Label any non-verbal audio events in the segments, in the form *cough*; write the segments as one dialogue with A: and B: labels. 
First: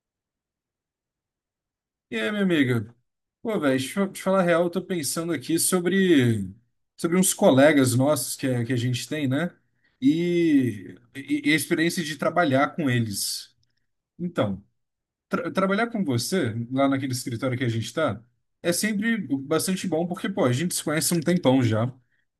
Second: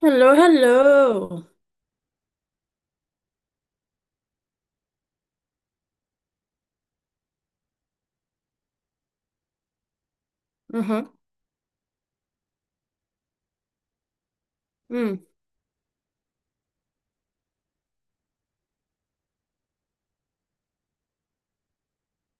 A: Hello, hello.
B: E aí, minha amiga? Pô, velho, deixa eu te falar a real, eu tô pensando aqui sobre uns colegas nossos que a gente tem, né? E,
A: Uhum.
B: e, e a experiência de trabalhar com eles. Então,
A: Hum.
B: trabalhar com você, lá naquele escritório que a gente está, é sempre bastante bom, porque, pô, a gente se conhece há um tempão já,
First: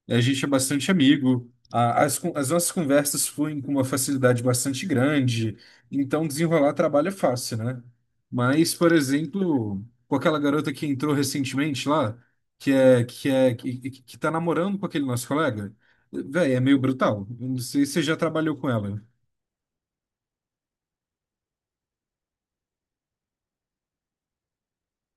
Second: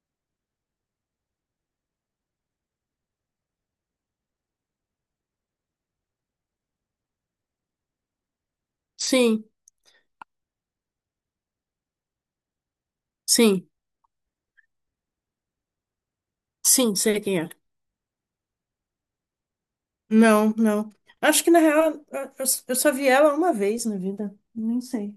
B: a gente é bastante amigo, as nossas conversas fluem com uma facilidade bastante grande, então desenrolar trabalho é fácil, né? Mas, por
A: Sim,
B: exemplo, com aquela garota que entrou recentemente lá, que é que é
A: sim,
B: que tá namorando com aquele nosso colega, velho, é meio
A: sim, sei
B: brutal.
A: quem é.
B: Não sei se você já trabalhou com ela.
A: Não, não. Acho que na real eu só vi ela uma vez na vida. Nem sei.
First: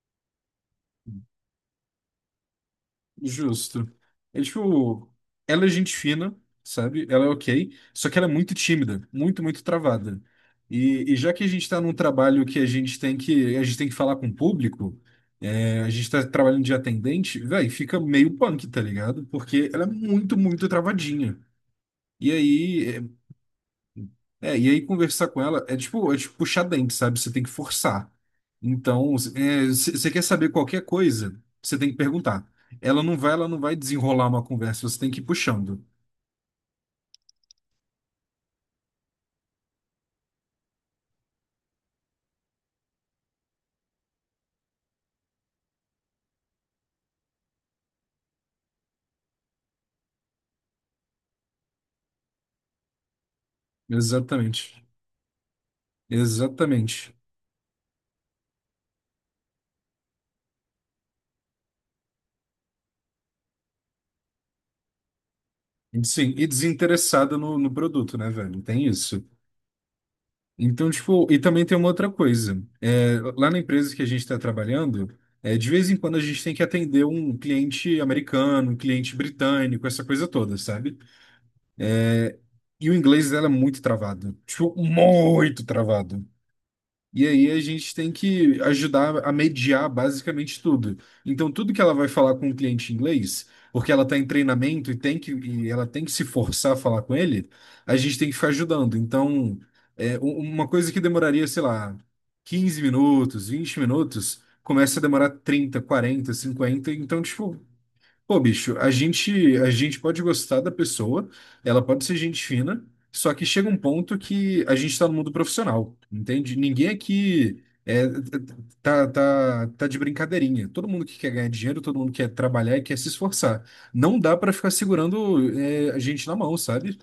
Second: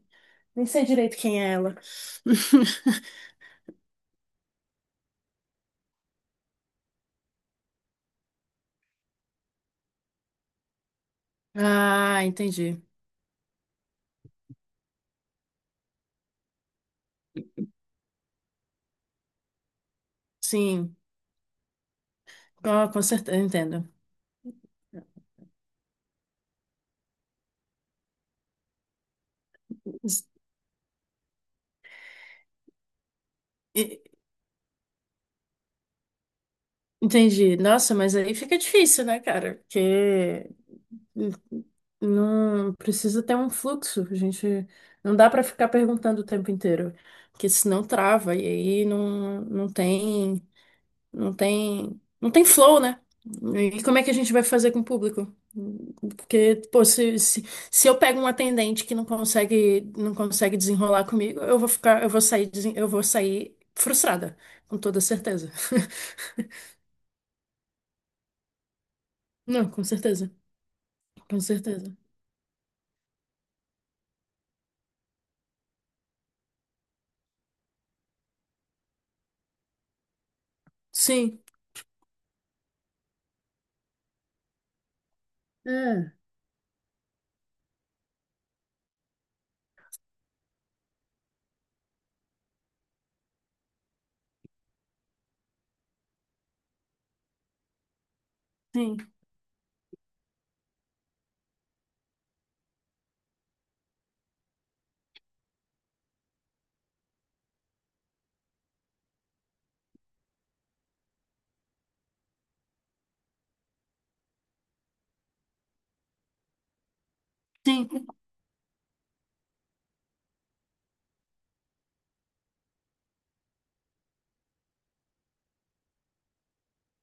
A: Nem sei direito quem é ela. *laughs*
B: Justo. É tipo, ela é gente fina, sabe? Ela é ok, só que ela é muito tímida, muito, muito travada. E já que a gente tá num
A: Ah,
B: trabalho que
A: entendi.
B: a gente tem que falar com o público, a gente tá trabalhando de atendente, velho, fica meio punk, tá ligado? Porque ela é muito, muito
A: Sim,
B: travadinha. E
A: com,
B: aí,
A: com certeza, entendo.
B: e aí conversar com ela é tipo puxar dente, sabe? Você tem que forçar. Então, você quer saber qualquer coisa, você tem que perguntar. Ela não vai
A: E-
B: desenrolar uma conversa, você tem que ir puxando.
A: Entendi. Nossa, mas aí fica difícil, né, cara? Porque não precisa ter um fluxo, a gente. Não dá para ficar perguntando o tempo inteiro, porque senão trava e aí não tem flow, né? E como é que a gente vai fazer com
B: Exatamente.
A: o público? Porque, pô,
B: Exatamente.
A: se eu pego um atendente que não consegue desenrolar comigo, eu vou sair, eu vou sair frustrada, com toda certeza.
B: Sim, e
A: *laughs*
B: desinteressada no produto, né, velho? Tem isso.
A: Não, com certeza,
B: Então, tipo, e
A: com
B: também tem uma
A: certeza.
B: outra coisa. É, lá na empresa que a gente está trabalhando, é, de vez em quando a gente tem que atender um cliente americano, um cliente britânico, essa coisa toda, sabe?
A: Sim.
B: E o inglês dela é muito travado. Tipo, muito
A: É.
B: travado. E aí a gente tem que ajudar a mediar basicamente tudo. Então, tudo que ela vai falar com o cliente em inglês, porque ela está em treinamento e ela tem que se forçar a falar com ele, a gente tem que ficar ajudando.
A: Sim.
B: Então, uma coisa que demoraria, sei lá, 15 minutos, 20 minutos, começa a demorar 30 40 50. Então, tipo, pô, bicho, a gente pode gostar da pessoa, ela pode ser gente fina, só que chega um ponto que a gente está no mundo profissional, entende? Ninguém aqui
A: Sim.
B: é, tá, tá, tá de brincadeirinha. Todo mundo que quer ganhar dinheiro, todo mundo quer trabalhar e quer se esforçar. Não dá para ficar segurando a gente na mão, sabe?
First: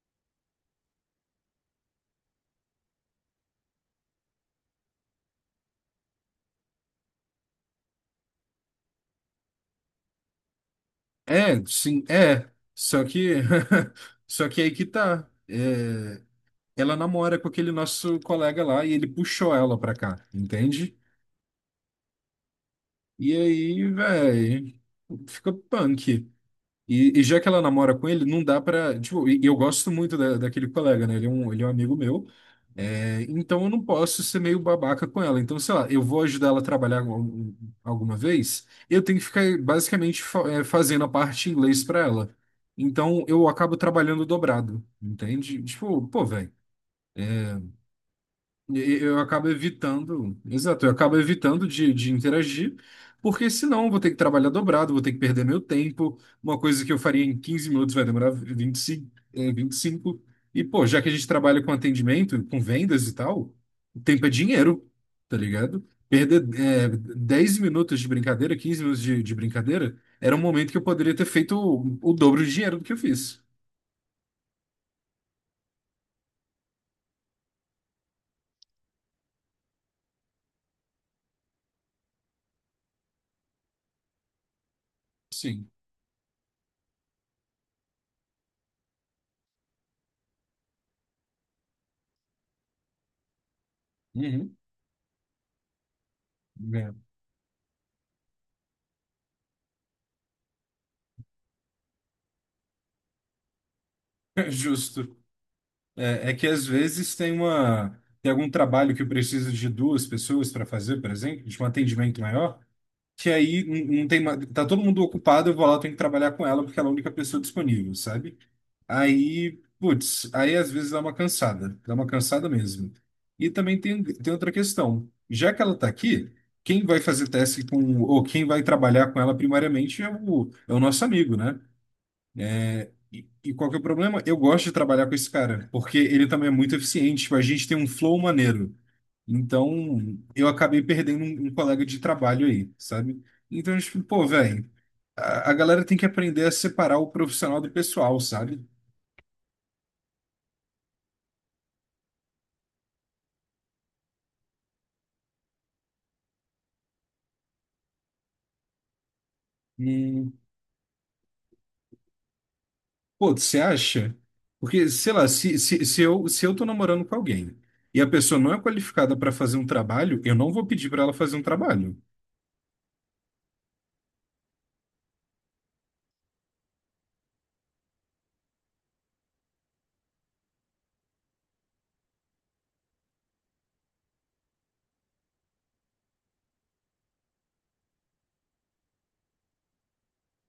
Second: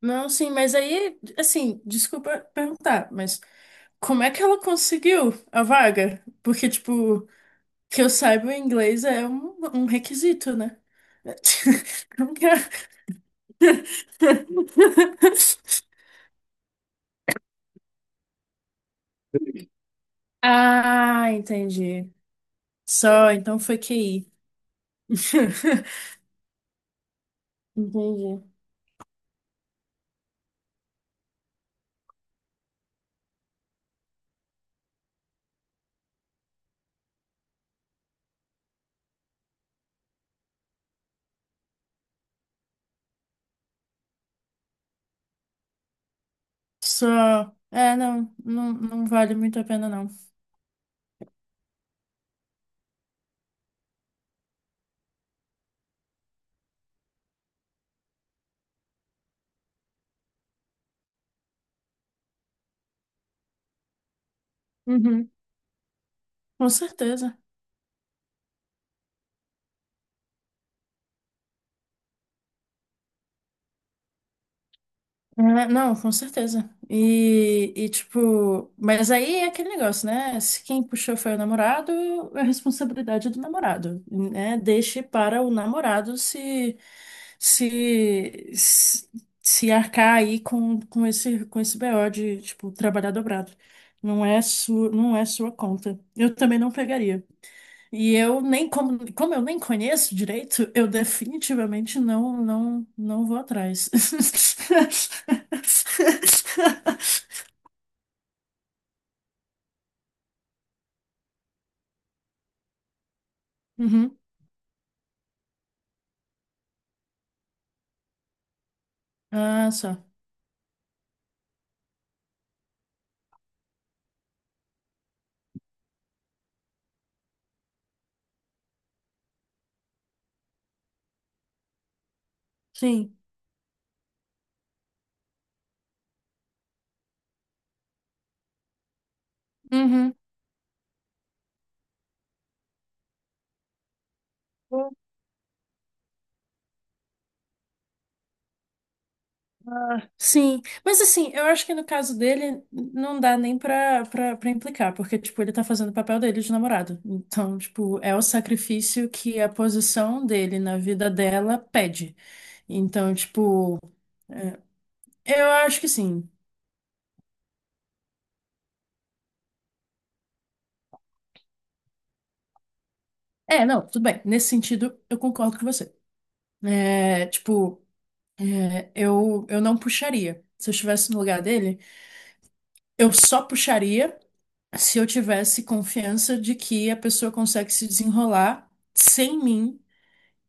A: Não, sim, mas aí, assim, desculpa perguntar, mas como é que ela conseguiu a vaga? Porque, tipo, que eu saiba, o inglês é um requisito, né?
B: É, sim,
A: *laughs* Não que
B: é.
A: é?
B: Só que, *laughs* só que aí que tá.
A: *laughs*
B: É, ela namora com aquele nosso colega lá e ele puxou ela pra cá, entende?
A: Ah, entendi. Só,
B: E
A: então foi
B: aí,
A: QI.
B: velho, fica punk.
A: *laughs*
B: E já que ela namora com ele, não
A: Entendi.
B: dá pra. Tipo, e eu gosto muito daquele colega, né? Ele é um amigo meu. É, então eu não posso ser meio babaca com ela. Então, sei lá, eu vou ajudar ela a trabalhar alguma vez, eu tenho que ficar basicamente fazendo a parte em inglês pra ela. Então eu acabo trabalhando dobrado, entende? Tipo, pô, velho.
A: Só. É, não vale muito a pena, não.
B: Exato, eu acabo evitando de interagir, porque senão eu vou ter que trabalhar dobrado, vou ter que perder meu tempo. Uma coisa que eu faria em 15 minutos vai demorar 25, vinte e cinco. E pô, já que a gente trabalha com atendimento, com vendas e tal, o tempo é dinheiro,
A: Uhum.
B: tá ligado? Perder,
A: Com certeza.
B: 10 minutos de brincadeira, 15 minutos de brincadeira, era um momento que eu poderia ter feito o dobro de dinheiro do que eu fiz.
A: É, não, com certeza. E, tipo, mas aí é aquele negócio, né? Se quem puxou foi o namorado, é responsabilidade do namorado, né? Deixe para o
B: Sim.
A: namorado se se se, se arcar aí com esse BO de, tipo, trabalhar dobrado.
B: Uhum.
A: Não é sua conta. Eu também não
B: É.
A: pegaria. E eu nem como eu nem conheço direito, eu definitivamente não vou atrás.
B: *laughs* Justo. É, é que às vezes
A: *laughs*
B: tem algum trabalho que precisa de duas pessoas para fazer, por exemplo, de um atendimento maior, que aí não, não
A: Uhum.
B: tem ma- tá todo mundo ocupado, eu vou lá, eu tenho que trabalhar com ela porque ela é a única pessoa disponível, sabe? Aí,
A: Ah, só.
B: putz, aí às vezes dá uma cansada mesmo. E também tem outra questão. Já que ela tá aqui, quem vai fazer teste com ou quem vai trabalhar com ela primariamente é o nosso amigo, né?
A: Sim.
B: E qual que é o problema? Eu gosto de trabalhar com esse cara, porque ele também é muito eficiente, tipo, a gente tem um flow maneiro.
A: Uhum.
B: Então, eu acabei perdendo um colega de trabalho aí, sabe? Então, tipo, pô, velho, a galera tem que aprender a separar o profissional do pessoal, sabe?
A: Sim, mas assim, eu acho que no caso dele não dá nem pra implicar, porque, tipo, ele tá fazendo o papel dele de namorado. Então, tipo, é o sacrifício que a posição
B: Hum,
A: dele na vida dela pede. Então,
B: pô, você
A: tipo,
B: acha? Porque, sei lá,
A: eu acho que sim.
B: se eu tô namorando com alguém e a pessoa não é qualificada para fazer um trabalho, eu não vou pedir para ela fazer um trabalho.
A: É, não, tudo bem. Nesse sentido, eu concordo com você. É, tipo, é, eu não puxaria. Se eu estivesse no lugar dele, eu só puxaria se eu tivesse confiança de que a pessoa consegue se desenrolar sem mim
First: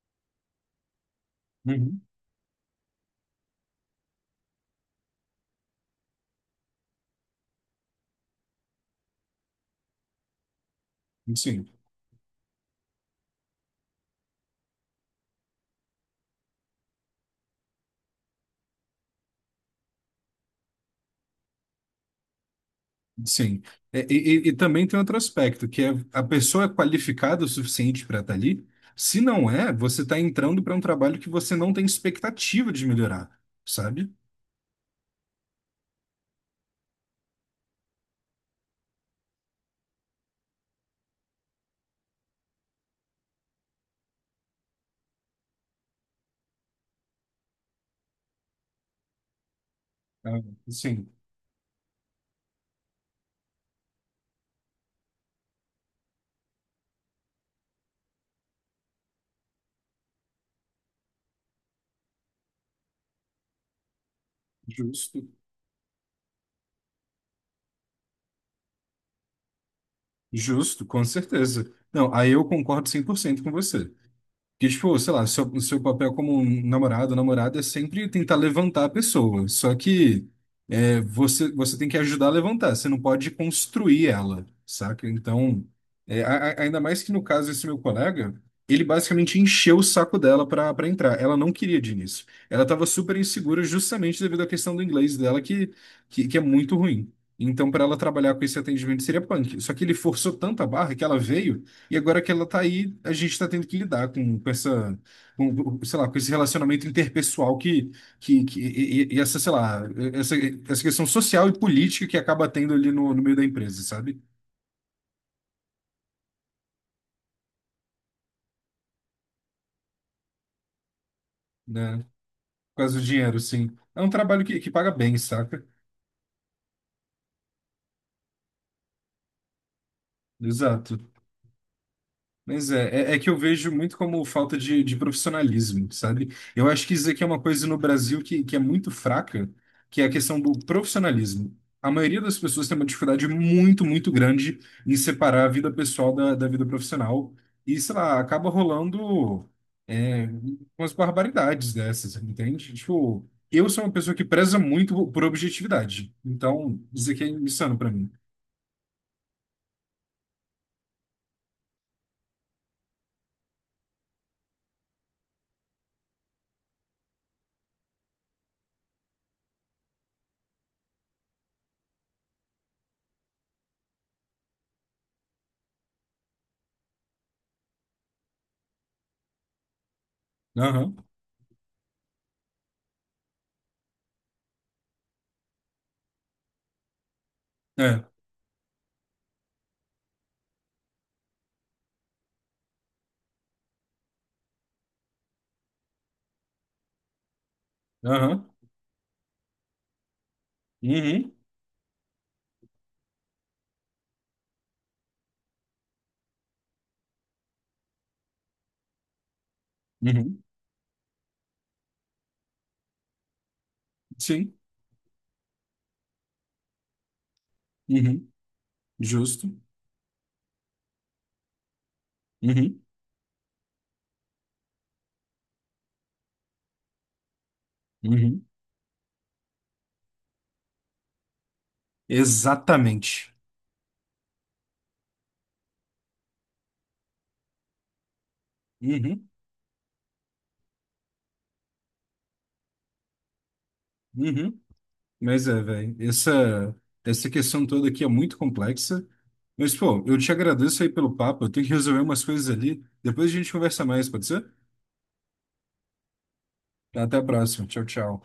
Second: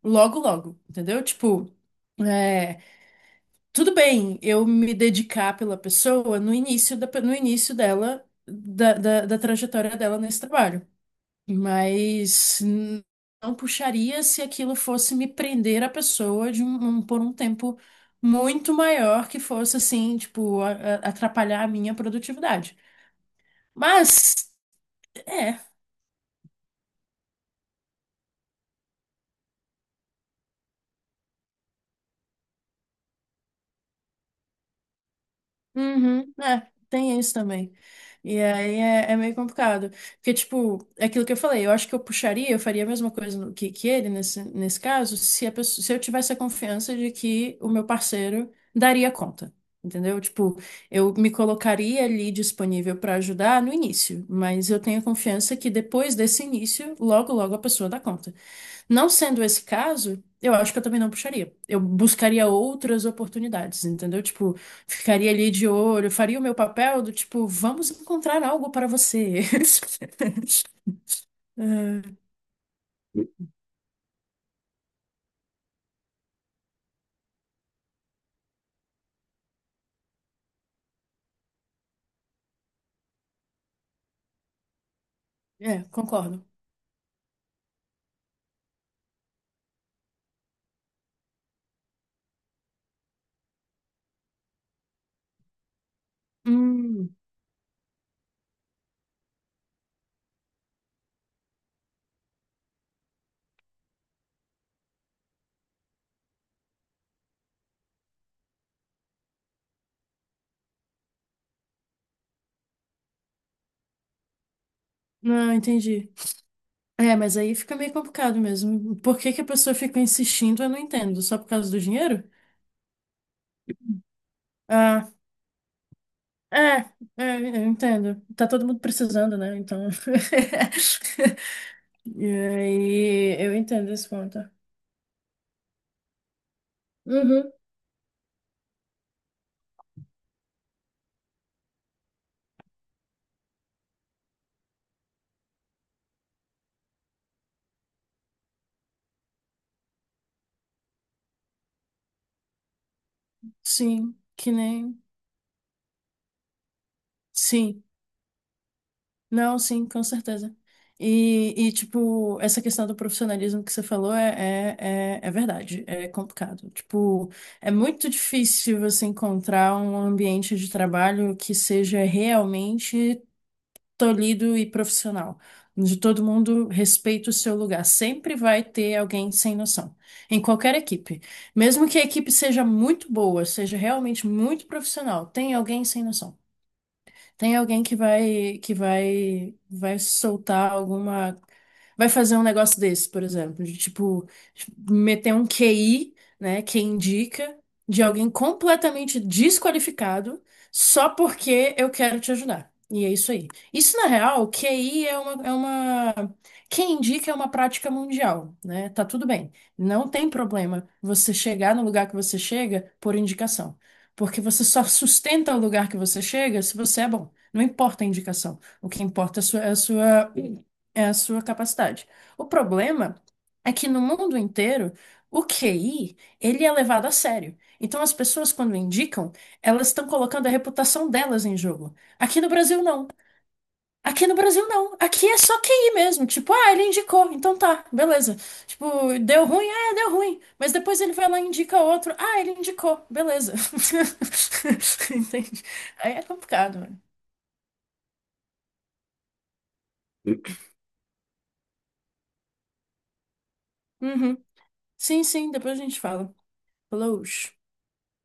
A: logo, logo, entendeu? Tipo,
B: Uhum.
A: é, tudo bem eu me dedicar pela pessoa no no início dela, da, da trajetória dela nesse trabalho.
B: Sim.
A: Mas não puxaria se aquilo fosse me prender a pessoa de por um tempo muito maior que fosse assim, tipo, atrapalhar a minha produtividade.
B: Sim.
A: Mas,
B: E também tem outro
A: é.
B: aspecto, que é a pessoa é qualificada o suficiente para estar ali. Se não é, você está entrando para um trabalho que você não tem expectativa de melhorar, sabe?
A: Uhum, é, tem isso também. E aí é, é meio complicado. Porque, tipo, é aquilo que eu falei, eu acho que eu puxaria, eu faria a mesma coisa que ele nesse caso, se eu tivesse a confiança de que o meu parceiro daria conta. Entendeu?
B: Ah,
A: Tipo,
B: sim,
A: eu me colocaria ali disponível para ajudar no início, mas eu tenho a confiança que depois desse início, logo, logo a pessoa dá conta. Não sendo esse caso, eu acho que eu também não puxaria. Eu buscaria outras oportunidades, entendeu? Tipo,
B: justo.
A: ficaria ali de olho, faria o meu papel do tipo, vamos encontrar algo para você. *laughs*
B: Justo, com certeza. Não, aí eu concordo 100% com você. Que, tipo, sei lá, seu papel como um namorado, namorada é sempre tentar levantar a pessoa. Só que é, você tem que ajudar a levantar, você não pode construir ela, saca? Então,
A: É, é,
B: é,
A: concordo.
B: ainda mais que no caso desse meu colega, ele basicamente encheu o saco dela para entrar. Ela não queria de início. Ela estava super insegura justamente devido à questão do inglês dela, que é muito ruim.
A: Hum,
B: Então, para ela trabalhar com esse atendimento seria punk. Só que ele forçou tanta barra que ela veio. E agora que ela tá aí, a gente tá tendo que lidar com sei lá, com esse relacionamento interpessoal que essa, sei lá, essa questão social e política que acaba tendo ali no meio da empresa, sabe?
A: não, entendi. É, mas aí fica meio complicado mesmo. Por que que a pessoa fica insistindo, eu não entendo. Só por causa do
B: Né?
A: dinheiro?
B: Por causa do dinheiro, sim. É um trabalho que paga
A: Ah,
B: bem, saca?
A: é, é, eu entendo. Tá todo mundo precisando, né? Então.
B: Exato.
A: *laughs* E
B: Mas é que
A: aí,
B: eu
A: eu
B: vejo
A: entendo
B: muito
A: esse
B: como
A: ponto.
B: falta de profissionalismo, sabe? Eu acho que isso aqui é uma
A: Uhum,
B: coisa no Brasil que é muito fraca, que é a questão do profissionalismo. A maioria das pessoas tem uma dificuldade muito, muito grande em separar a vida pessoal da vida profissional. E, sei lá, acaba rolando é, umas barbaridades dessas, entende? Tipo, eu sou uma pessoa
A: sim,
B: que
A: que
B: preza
A: nem.
B: muito por objetividade. Então, isso aqui é insano
A: Sim,
B: pra mim.
A: não, sim, com certeza. E, tipo, essa questão do profissionalismo que você falou é verdade, é complicado. Tipo, é muito difícil você encontrar um ambiente de trabalho que seja realmente tolhido e profissional, onde todo mundo respeita o seu lugar. Sempre vai ter alguém sem noção, em qualquer
B: Aham,
A: equipe. Mesmo que a equipe seja muito boa, seja realmente muito profissional, tem alguém sem noção. Tem alguém que
B: é,
A: vai que vai vai soltar alguma vai fazer um negócio desse, por exemplo, de tipo meter um QI, né, que indica de alguém
B: aham,
A: completamente desqualificado só
B: uhum,
A: porque eu quero te ajudar. E é isso aí. Isso, na real, QI é é uma... Quem indica é uma prática mundial, né? Tá tudo bem. Não tem
B: uhum,
A: problema você chegar no lugar que você chega por indicação. Porque
B: sim.
A: você só sustenta o lugar que você chega se você é bom. Não importa a
B: Uhum.
A: indicação. O que importa é
B: Justo.
A: a sua, é a sua capacidade. O
B: Uhum.
A: problema é que no mundo inteiro, o QI, ele é levado a sério. Então, as
B: Uhum.
A: pessoas, quando indicam, elas estão colocando a reputação delas em jogo. Aqui no Brasil, não.
B: Exatamente.
A: Aqui no Brasil, não. Aqui é só QI mesmo. Tipo, ah, ele indicou, então tá, beleza. Tipo,
B: Uhum.
A: deu ruim, ah, deu ruim. Mas depois ele vai lá e indica outro, ah, ele indicou, beleza.
B: Uhum.
A: *laughs*
B: Mas é,
A: Entende?
B: velho,
A: Aí é
B: essa,
A: complicado, mano.
B: essa questão toda aqui é muito complexa. Mas, pô, eu te agradeço aí pelo papo. Eu tenho que resolver umas coisas ali. Depois a gente conversa mais, pode
A: Uhum.
B: ser?
A: Sim, sim, depois a gente fala.
B: Então, até
A: Falou.
B: a próxima. Tchau, tchau.